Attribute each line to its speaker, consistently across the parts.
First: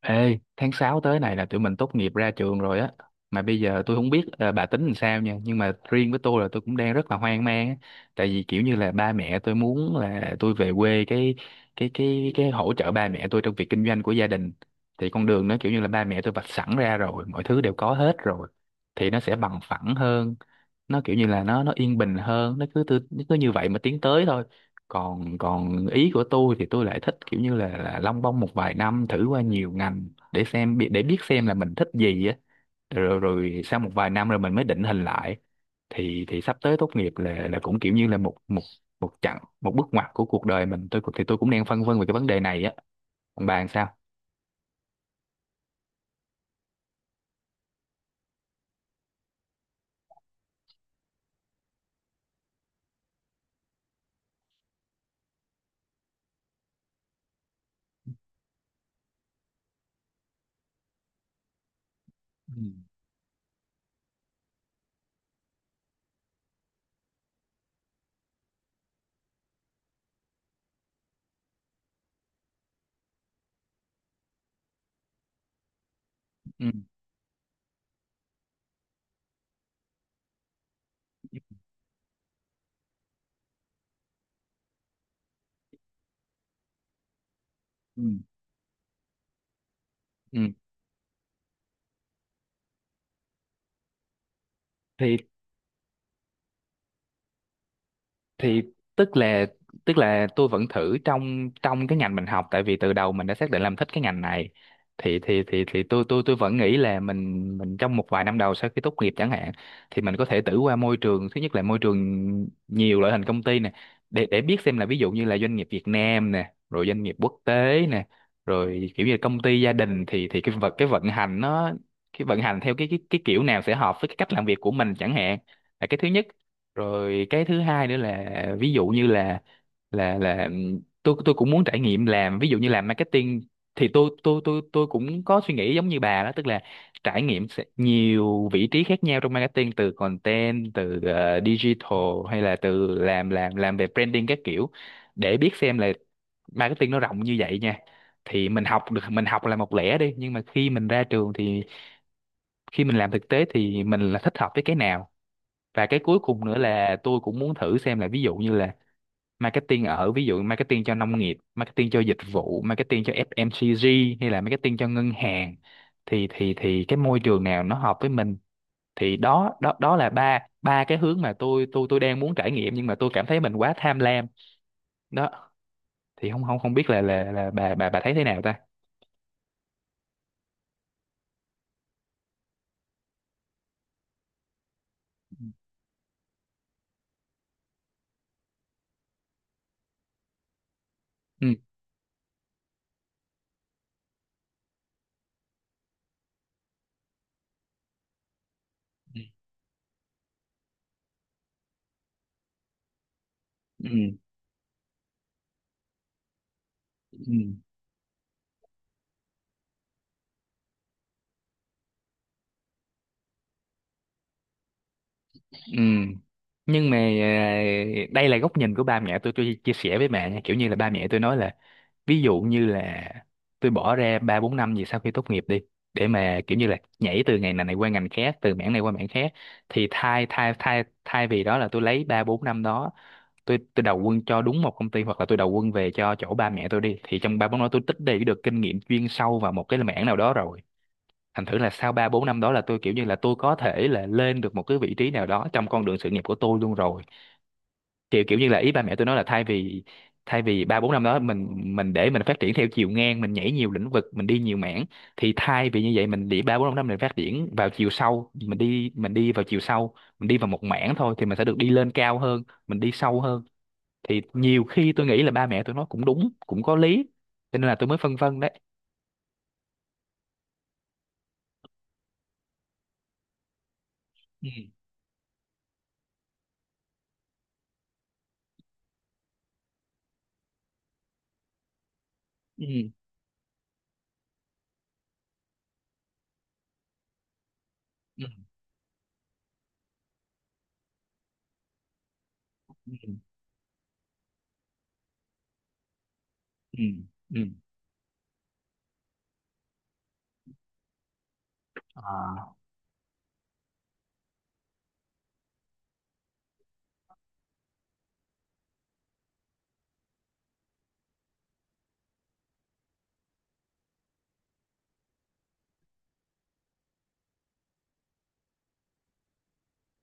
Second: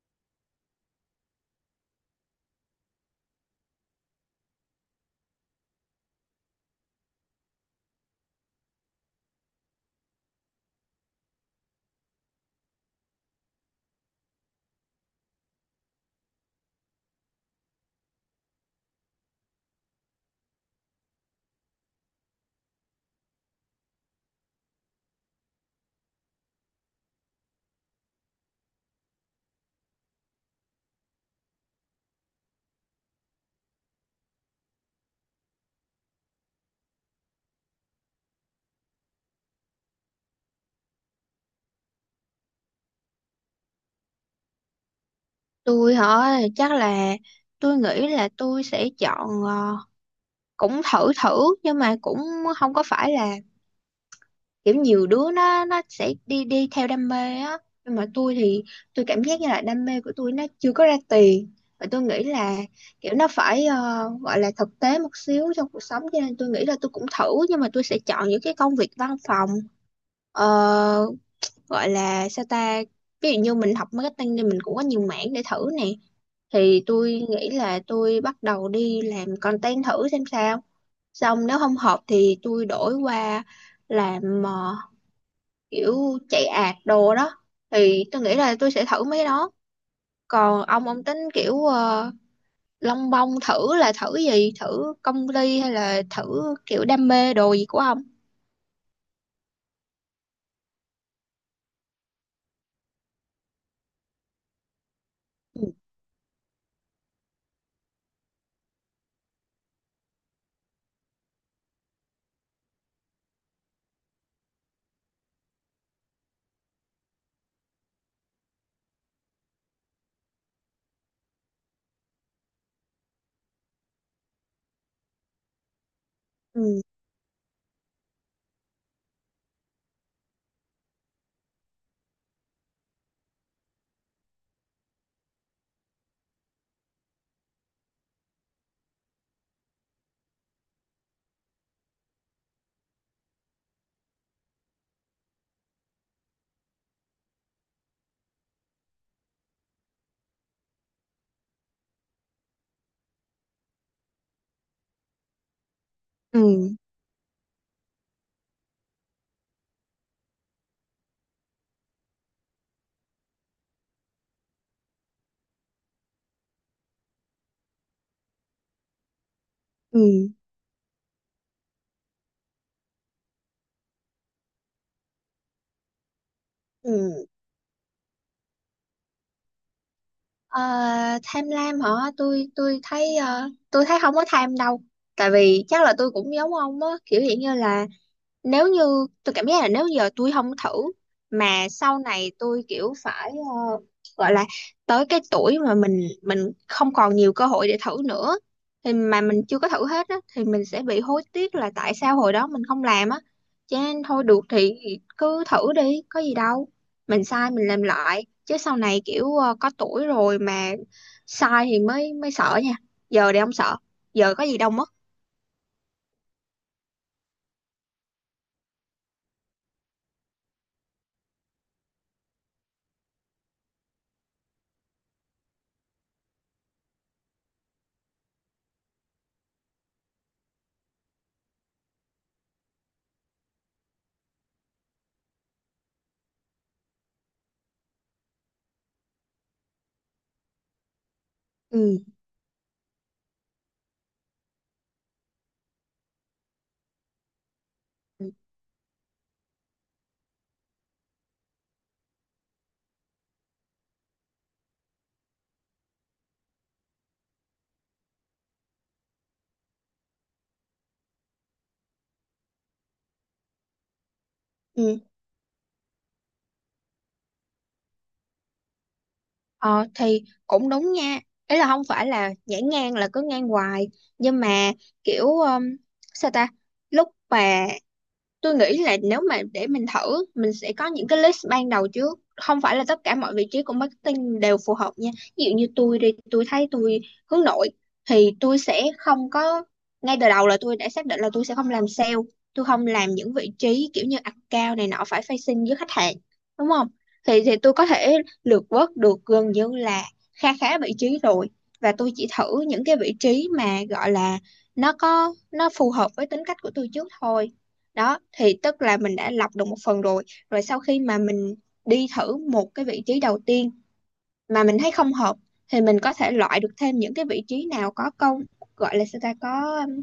Speaker 1: Ê, tháng 6 tới này là tụi mình tốt nghiệp ra trường rồi á. Mà bây giờ tôi không biết bà tính làm sao nha, nhưng mà riêng với tôi là tôi cũng đang rất là hoang mang á. Tại vì kiểu như là ba mẹ tôi muốn là tôi về quê cái cái hỗ trợ ba mẹ tôi trong việc kinh doanh của gia đình. Thì con đường nó kiểu như là ba mẹ tôi vạch sẵn ra rồi, mọi thứ đều có hết rồi. Thì nó sẽ bằng phẳng hơn, nó kiểu như là nó yên bình hơn, nó cứ như vậy mà tiến tới thôi, còn còn ý của tôi thì tôi lại thích kiểu như là lông bông một vài năm thử qua nhiều ngành để để biết xem là mình thích gì á, rồi rồi sau một vài năm rồi mình mới định hình lại. Thì sắp tới tốt nghiệp là cũng kiểu như là một một một chặng, một bước ngoặt của cuộc đời mình. Thì tôi cũng đang phân vân về cái vấn đề này á. Còn bạn sao?
Speaker 2: Tôi hả? Chắc là tôi nghĩ là tôi sẽ chọn, cũng thử thử, nhưng mà cũng không có phải là kiểu nhiều đứa nó sẽ đi đi theo đam mê á, nhưng mà tôi thì tôi cảm giác như là đam mê của tôi nó chưa có ra tiền và tôi nghĩ là
Speaker 1: Ừ.
Speaker 2: kiểu nó phải, gọi là thực tế một xíu trong cuộc sống, cho nên tôi nghĩ là tôi cũng thử nhưng mà tôi sẽ chọn những cái công việc văn phòng. Ờ, Gọi là sao ta, ví dụ như mình học marketing thì mình cũng có nhiều mảng để thử nè,
Speaker 1: Ừ.
Speaker 2: thì tôi nghĩ là tôi bắt đầu đi làm content thử xem sao, xong nếu không hợp thì tôi đổi qua làm, kiểu chạy ad đồ đó. Thì
Speaker 1: Ừ.
Speaker 2: tôi nghĩ là tôi sẽ thử mấy cái đó.
Speaker 1: ừ
Speaker 2: Còn ông tính kiểu, lông bông thử là thử gì, thử
Speaker 1: thì
Speaker 2: công ty hay là thử kiểu đam mê đồ gì của ông?
Speaker 1: thì tức là tức là tôi vẫn thử trong trong cái ngành mình học, tại vì từ đầu mình đã xác định làm thích cái ngành này. Thì tôi tôi vẫn nghĩ là mình trong một vài năm đầu sau khi tốt nghiệp chẳng hạn, thì mình có thể thử qua môi trường. Thứ nhất là môi trường nhiều loại hình công ty nè, để biết xem là ví dụ như là doanh nghiệp Việt Nam nè, rồi doanh nghiệp quốc tế nè, rồi kiểu như là công ty gia đình. Thì cái vận hành nó, cái vận hành theo cái kiểu nào sẽ hợp với cái cách làm việc của mình chẳng hạn, là cái thứ nhất.
Speaker 2: Ừ,
Speaker 1: Rồi cái thứ hai nữa là, ví dụ như là, tôi cũng muốn trải nghiệm làm, ví dụ như làm marketing, thì tôi cũng có suy nghĩ giống như bà đó, tức là trải nghiệm sẽ nhiều vị trí khác nhau trong marketing, từ content, từ digital, hay là từ làm về branding các kiểu, để biết xem là marketing nó rộng như vậy nha. Thì mình học được, mình học là một lẻ đi, nhưng mà khi mình ra trường thì khi mình làm thực tế thì mình là thích hợp với cái nào. Và cái cuối
Speaker 2: ừ,
Speaker 1: cùng nữa là tôi cũng muốn thử xem là, ví dụ như là marketing ở, ví dụ marketing cho nông nghiệp, marketing cho dịch vụ, marketing cho FMCG, hay là marketing cho ngân hàng, thì thì cái môi trường nào nó hợp với mình. Thì đó đó đó
Speaker 2: ừ.
Speaker 1: là ba, ba cái hướng mà tôi tôi đang muốn trải nghiệm, nhưng mà tôi cảm thấy mình quá tham lam. Đó, thì không không không biết là là
Speaker 2: Ừ.
Speaker 1: là bà bà thấy thế nào ta.
Speaker 2: Ờ, Tham lam hả? Tôi thấy, tôi thấy không có tham đâu. Tại vì chắc là tôi cũng giống ông á, kiểu hiện như là nếu như tôi cảm giác là nếu giờ tôi không thử
Speaker 1: Ừ.
Speaker 2: mà sau này tôi kiểu phải, gọi là tới cái tuổi mà mình không còn nhiều cơ hội để thử nữa, thì mà mình chưa có thử hết á thì mình sẽ bị hối tiếc là tại sao hồi đó mình không làm á, cho nên
Speaker 1: Ừ.
Speaker 2: thôi được thì cứ thử đi có gì đâu, mình sai
Speaker 1: Ừ.
Speaker 2: mình làm lại chứ sau này kiểu, có tuổi rồi mà sai thì mới mới sợ nha, giờ thì không sợ, giờ có gì đâu mất.
Speaker 1: Ừ. Nhưng mà à, đây là góc nhìn của ba mẹ tôi chia sẻ với mẹ nha, kiểu như là ba mẹ tôi nói là, ví dụ như là tôi bỏ ra ba bốn năm gì sau khi tốt nghiệp đi, để mà kiểu như là nhảy từ ngành này này qua ngành khác, từ mảng này qua mảng khác, thì thay thay thay thay vì đó là tôi lấy ba bốn năm đó, tôi đầu quân cho đúng một công ty, hoặc là tôi đầu quân về cho chỗ ba mẹ tôi đi, thì trong ba bốn năm đó tôi tích lũy được kinh nghiệm chuyên sâu vào một cái mảng nào đó rồi. Thành thử là sau
Speaker 2: Ừ.
Speaker 1: ba bốn năm đó là tôi kiểu như là tôi có thể là lên được một cái vị trí nào đó trong con đường sự nghiệp của tôi luôn rồi. Kiểu kiểu như là ý ba mẹ tôi nói là, thay vì ba bốn năm đó mình, để mình phát triển theo chiều ngang, mình nhảy nhiều lĩnh vực, mình đi nhiều mảng, thì thay vì như vậy mình để ba bốn năm mình phát triển vào chiều sâu, mình đi vào chiều sâu, mình đi vào một mảng thôi, thì mình sẽ được đi lên cao hơn, mình đi sâu hơn. Thì nhiều khi
Speaker 2: Ừ.
Speaker 1: tôi nghĩ là ba mẹ tôi nói cũng đúng, cũng có lý. Cho nên là tôi mới phân vân đấy.
Speaker 2: Ờ thì cũng đúng nha. Ý là không phải là nhảy ngang là cứ ngang hoài. Nhưng
Speaker 1: Ừ.
Speaker 2: mà kiểu, sao ta. Lúc mà tôi nghĩ là nếu mà để mình thử, mình sẽ có những cái list ban đầu trước, không
Speaker 1: Ừ.
Speaker 2: phải là tất cả mọi vị trí của marketing đều phù hợp nha. Ví dụ như tôi đi tôi thấy tôi hướng nội
Speaker 1: Ừ.
Speaker 2: thì tôi sẽ không có, ngay từ đầu là tôi đã xác định là tôi sẽ không làm sale, tôi không
Speaker 1: Ừ.
Speaker 2: làm những vị trí kiểu như account này nọ phải facing với khách hàng, đúng
Speaker 1: Ừ.
Speaker 2: không?
Speaker 1: Ừ.
Speaker 2: Thì tôi có thể lược vớt được gần như là kha khá vị trí rồi, và tôi chỉ
Speaker 1: À.
Speaker 2: thử những cái vị trí mà gọi là nó có nó phù hợp với tính cách của tôi trước thôi. Đó thì tức là mình đã lọc được một phần rồi, rồi sau khi mà mình đi thử một cái vị trí đầu tiên mà mình thấy không hợp thì mình có thể loại được thêm những cái vị trí nào có công, gọi là sao ta, có,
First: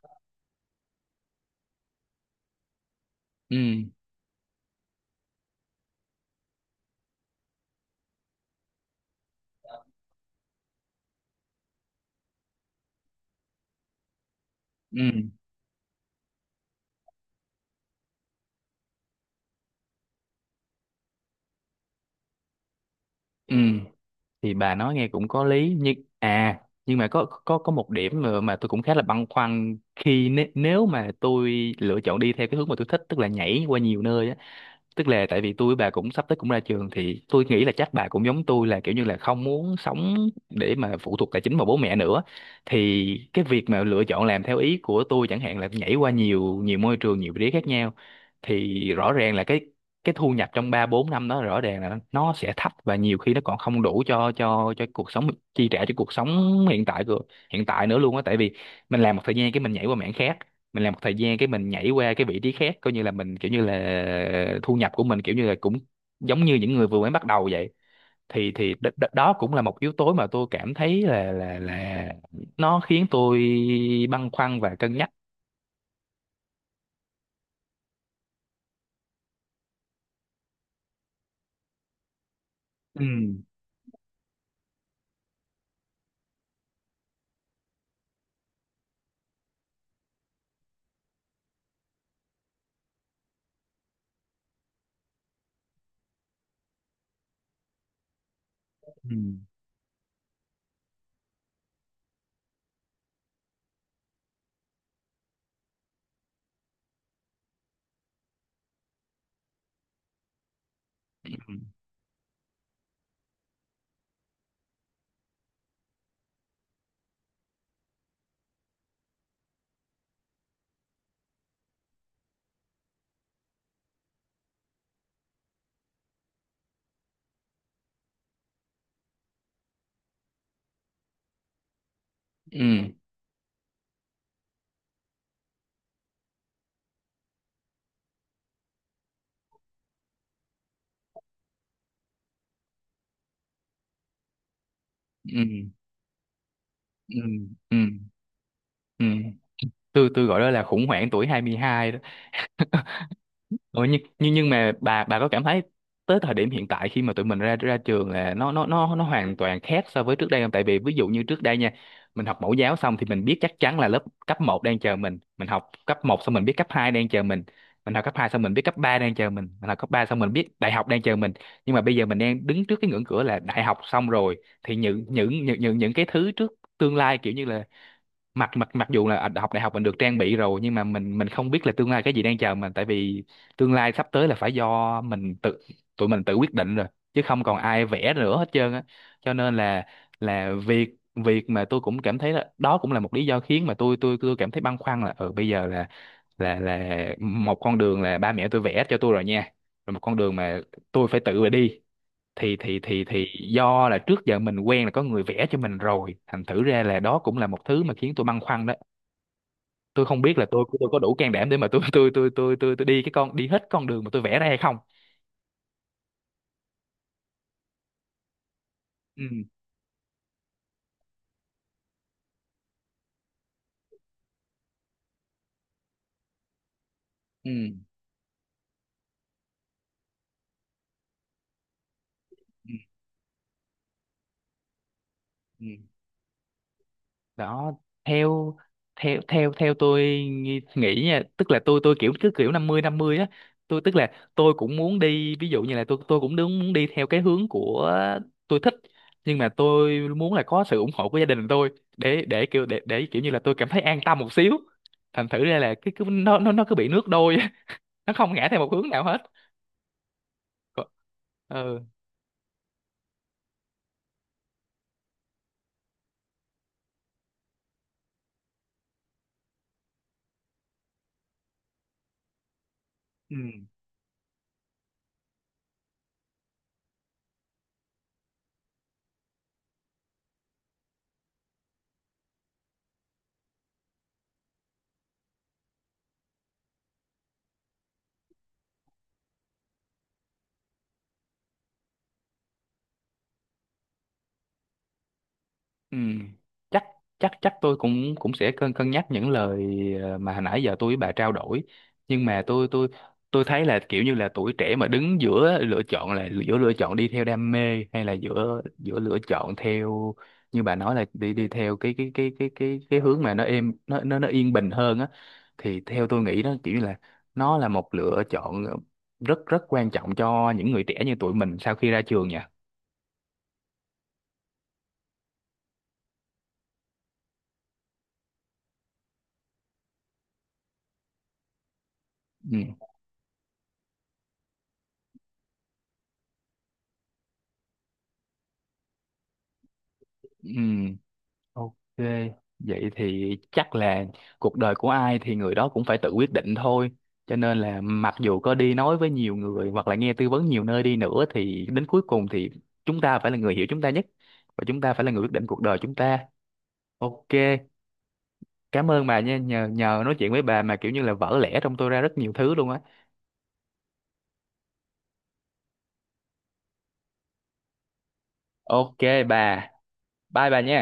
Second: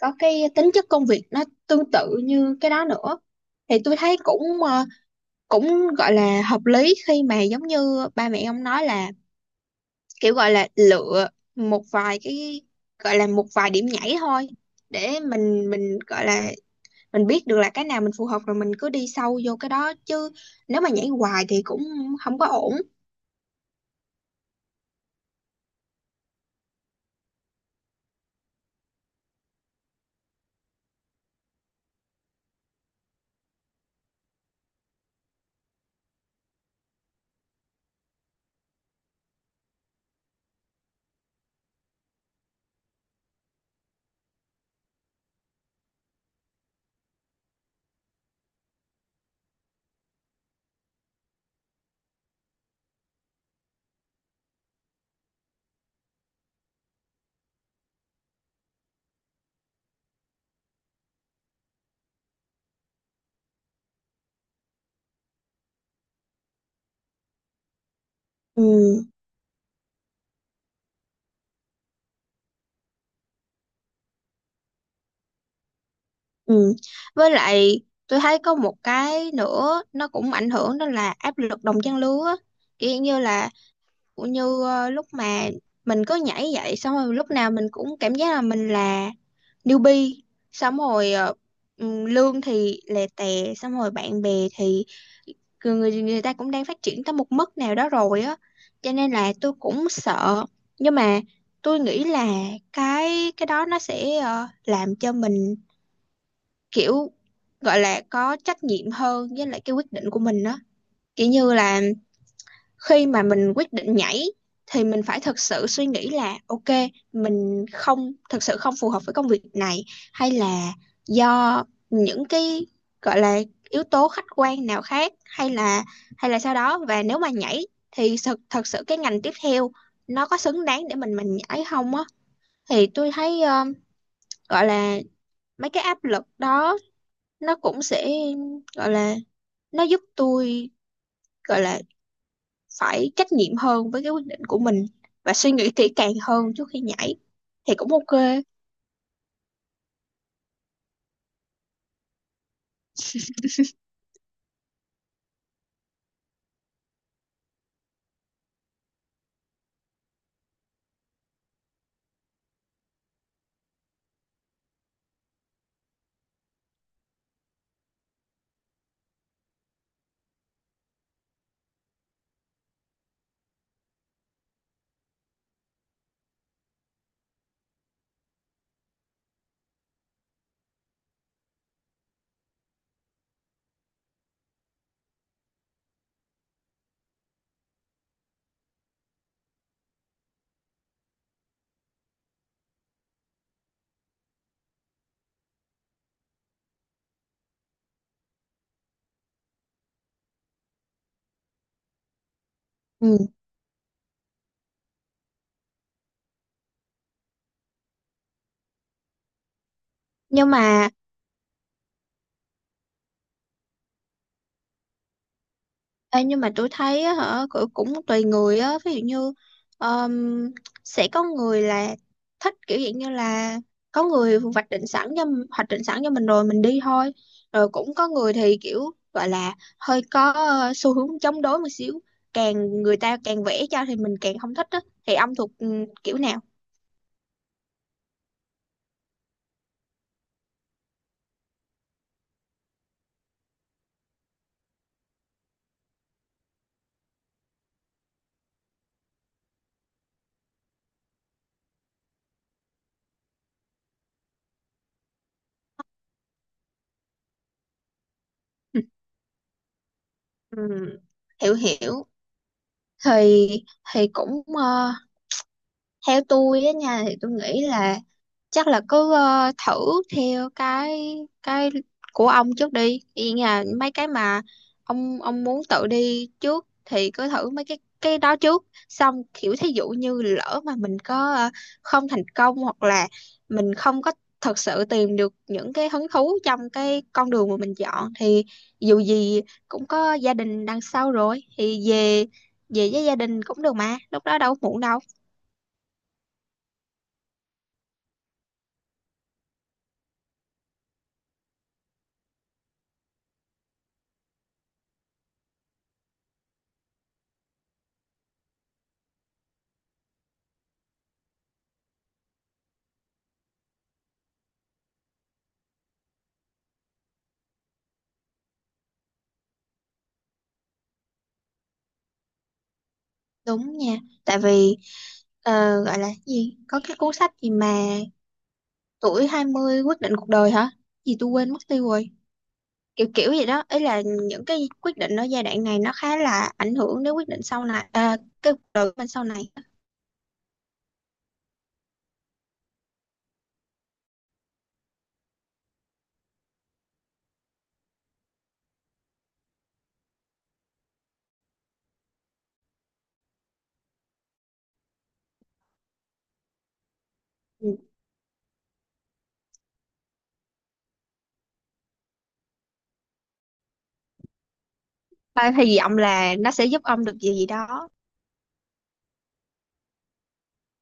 Speaker 2: có cái tính chất công việc nó tương tự như cái đó nữa. Thì
Speaker 1: Ừ.
Speaker 2: tôi thấy cũng, cũng gọi là hợp lý khi mà giống như ba mẹ ông nói là kiểu gọi là lựa một vài cái, gọi là một vài điểm nhảy thôi, để
Speaker 1: Ừ.
Speaker 2: mình gọi là mình biết được là cái nào mình phù hợp rồi mình cứ đi sâu vô cái đó, chứ nếu mà nhảy hoài thì cũng không có ổn.
Speaker 1: Ừ. Thì bà nói nghe cũng có lý, nhưng à, nhưng mà có có một điểm mà tôi cũng khá là băn khoăn, khi nếu, nếu mà tôi lựa chọn đi theo cái hướng mà tôi thích, tức là nhảy qua nhiều nơi á, tức là tại vì tôi với bà cũng sắp tới cũng ra trường, thì tôi nghĩ là chắc bà cũng giống tôi, là kiểu như là không muốn sống để mà phụ thuộc tài chính vào bố mẹ nữa. Thì cái việc mà lựa chọn làm theo ý của tôi, chẳng hạn là nhảy qua nhiều nhiều môi trường, nhiều vị trí khác nhau, thì rõ ràng là cái thu nhập trong 3 4 năm đó rõ ràng là nó sẽ thấp, và nhiều khi nó còn không đủ cho cuộc sống, chi trả cho cuộc sống hiện tại hiện tại nữa luôn á. Tại vì mình làm một thời gian cái mình nhảy qua mảng khác, mình làm một thời gian cái mình nhảy qua cái vị trí khác, coi như là mình kiểu như là thu nhập của mình kiểu như là cũng giống như những người vừa mới bắt đầu vậy. Thì thì đ, đ,
Speaker 2: Ừ,
Speaker 1: đó cũng là một yếu tố mà tôi cảm thấy là là nó khiến tôi băn khoăn và cân nhắc.
Speaker 2: ừ. Với lại tôi thấy có một cái nữa nó cũng ảnh hưởng, đó là áp lực đồng trang lứa á, kiểu
Speaker 1: Ừ.
Speaker 2: như là cũng như, lúc mà mình cứ nhảy vậy xong rồi lúc nào mình cũng cảm giác là mình là newbie, xong rồi, lương thì lè tè, xong rồi bạn bè thì người người người ta cũng đang phát triển tới một mức nào đó rồi á, cho nên
Speaker 1: Ừ.
Speaker 2: là tôi cũng sợ. Nhưng mà tôi nghĩ là cái đó nó sẽ, làm cho mình kiểu gọi là có trách nhiệm hơn với lại cái quyết định của mình đó, kiểu như
Speaker 1: Ừ.
Speaker 2: là khi mà mình quyết định nhảy thì mình phải thật sự suy nghĩ là ok, mình không, thật sự không phù hợp với công việc này, hay là do những cái gọi là yếu tố khách quan nào khác, hay là, sau đó, và nếu mà nhảy thì thật thật sự cái ngành tiếp theo nó có xứng đáng để mình nhảy không á. Thì
Speaker 1: Ừ.
Speaker 2: tôi thấy, gọi là mấy cái áp lực đó nó cũng sẽ, gọi là nó giúp tôi, gọi là phải trách nhiệm hơn với cái quyết định của mình và suy nghĩ kỹ càng hơn trước khi nhảy,
Speaker 1: Ừ.
Speaker 2: thì
Speaker 1: Ừ.
Speaker 2: cũng ok.
Speaker 1: Ừ. Tôi gọi đó là khủng hoảng tuổi 22 đó. Ủa, nhưng, nhưng mà bà có cảm thấy tới thời điểm hiện tại, khi mà tụi mình ra ra trường, là nó hoàn toàn khác so với trước đây không? Tại vì ví dụ như trước đây nha, mình học mẫu giáo xong thì mình biết chắc chắn là lớp cấp một đang chờ mình học cấp một xong mình biết cấp 2 đang chờ mình học cấp 2 xong mình biết cấp 3 đang chờ mình học cấp 3 xong mình biết đại học đang chờ mình. Nhưng mà bây giờ mình đang đứng trước cái ngưỡng cửa là đại học xong rồi, thì những cái thứ trước tương lai kiểu như là, mặc mặc mặc dù là học đại học mình được trang bị rồi, nhưng mà mình không biết là tương lai cái gì đang chờ mình. Tại vì tương lai sắp tới là phải do mình tự, tụi mình tự quyết định rồi, chứ không còn ai vẽ nữa hết trơn á. Cho nên là việc, mà tôi cũng cảm thấy là đó cũng là một lý do khiến mà tôi cảm thấy băn khoăn, là ừ bây giờ là, một con đường là ba mẹ tôi vẽ cho tôi rồi nha, rồi một con đường mà tôi phải tự mà đi.
Speaker 2: Ừ.
Speaker 1: Thì Do là trước giờ mình quen là có người vẽ cho mình rồi, thành thử ra là đó cũng là một thứ mà khiến tôi băn khoăn đó. Tôi không biết là
Speaker 2: nhưng
Speaker 1: tôi
Speaker 2: mà
Speaker 1: có đủ can đảm để mà tôi đi hết con đường mà tôi vẽ ra hay không.
Speaker 2: nhưng mà tôi thấy á, hả, cũng cũng tùy người á. Ví dụ
Speaker 1: Ừ.
Speaker 2: như, ờm, sẽ có người là thích kiểu dạng như là có người hoạch định sẵn cho mình rồi mình đi thôi, rồi
Speaker 1: Ừ.
Speaker 2: cũng có người thì kiểu gọi là hơi có, xu hướng chống đối một xíu,
Speaker 1: Ừ.
Speaker 2: càng người ta càng vẽ cho thì mình càng không thích á, thì ông thuộc,
Speaker 1: Ừ.
Speaker 2: kiểu nào?
Speaker 1: Đó, theo theo tôi nghĩ nha, tức là tôi kiểu cứ kiểu năm mươi á. Tôi tức là tôi cũng muốn đi, ví dụ như là tôi cũng đúng muốn đi theo cái hướng của tôi thích, nhưng mà tôi muốn là có sự ủng hộ của gia đình tôi, để kiểu như là tôi cảm thấy an tâm một xíu. Thành thử ra là cái cứ nó cứ bị nước đôi á, nó không ngã theo một
Speaker 2: Ừ.
Speaker 1: hướng nào hết.
Speaker 2: Ừ,
Speaker 1: Có-
Speaker 2: hiểu,
Speaker 1: Ừ.
Speaker 2: hiểu. Thì thì cũng, theo tôi á nha, thì tôi nghĩ là chắc là cứ, thử theo cái cái của ông trước đi, ý
Speaker 1: Ừ.
Speaker 2: là mấy cái mà ông muốn tự đi trước thì cứ thử mấy cái đó trước, xong kiểu thí dụ như lỡ mà mình có, không thành công hoặc là mình không có thật sự tìm được những cái hứng thú trong cái con đường mà mình chọn thì dù gì cũng có gia đình đằng sau rồi, thì về, với gia đình cũng được mà, lúc đó đâu có muộn đâu.
Speaker 1: Ừ. chắc chắc chắc tôi cũng cũng sẽ cân cân nhắc những lời mà hồi nãy giờ tôi với bà trao đổi. Nhưng mà tôi tôi thấy là kiểu như là tuổi trẻ mà đứng giữa lựa chọn, là giữa lựa chọn đi theo đam mê, hay là giữa giữa lựa chọn theo như bà nói là đi đi theo cái hướng mà nó êm, nó yên bình hơn á, thì theo tôi nghĩ đó kiểu như là nó là một lựa chọn rất rất quan trọng cho những người trẻ như tụi mình sau khi ra trường nha.
Speaker 2: Đúng nha, tại vì, ờ, gọi là cái gì, có cái cuốn sách gì mà tuổi 20 quyết định cuộc đời hả? Gì tôi quên mất tiêu rồi.
Speaker 1: Ừ.
Speaker 2: Kiểu kiểu gì đó, ý là những cái quyết định ở giai đoạn này nó khá là ảnh hưởng đến quyết định sau này, à, cái cuộc đời của mình sau này.
Speaker 1: Ừ. Ok, vậy thì chắc là cuộc đời của ai thì người đó cũng phải tự quyết định thôi. Cho nên là mặc dù có đi nói với nhiều người hoặc là nghe tư vấn nhiều nơi đi nữa, thì đến cuối cùng thì chúng ta phải là người hiểu chúng ta nhất, và chúng ta phải là người quyết định cuộc đời chúng ta. Ok,
Speaker 2: Ừ.
Speaker 1: cảm ơn bà nha, nhờ nhờ nói chuyện với bà mà kiểu như là vỡ lẽ trong tôi ra rất nhiều thứ luôn á.
Speaker 2: Ba hy vọng là nó sẽ giúp ông được gì gì đó.
Speaker 1: Ok bà, bye bà nha.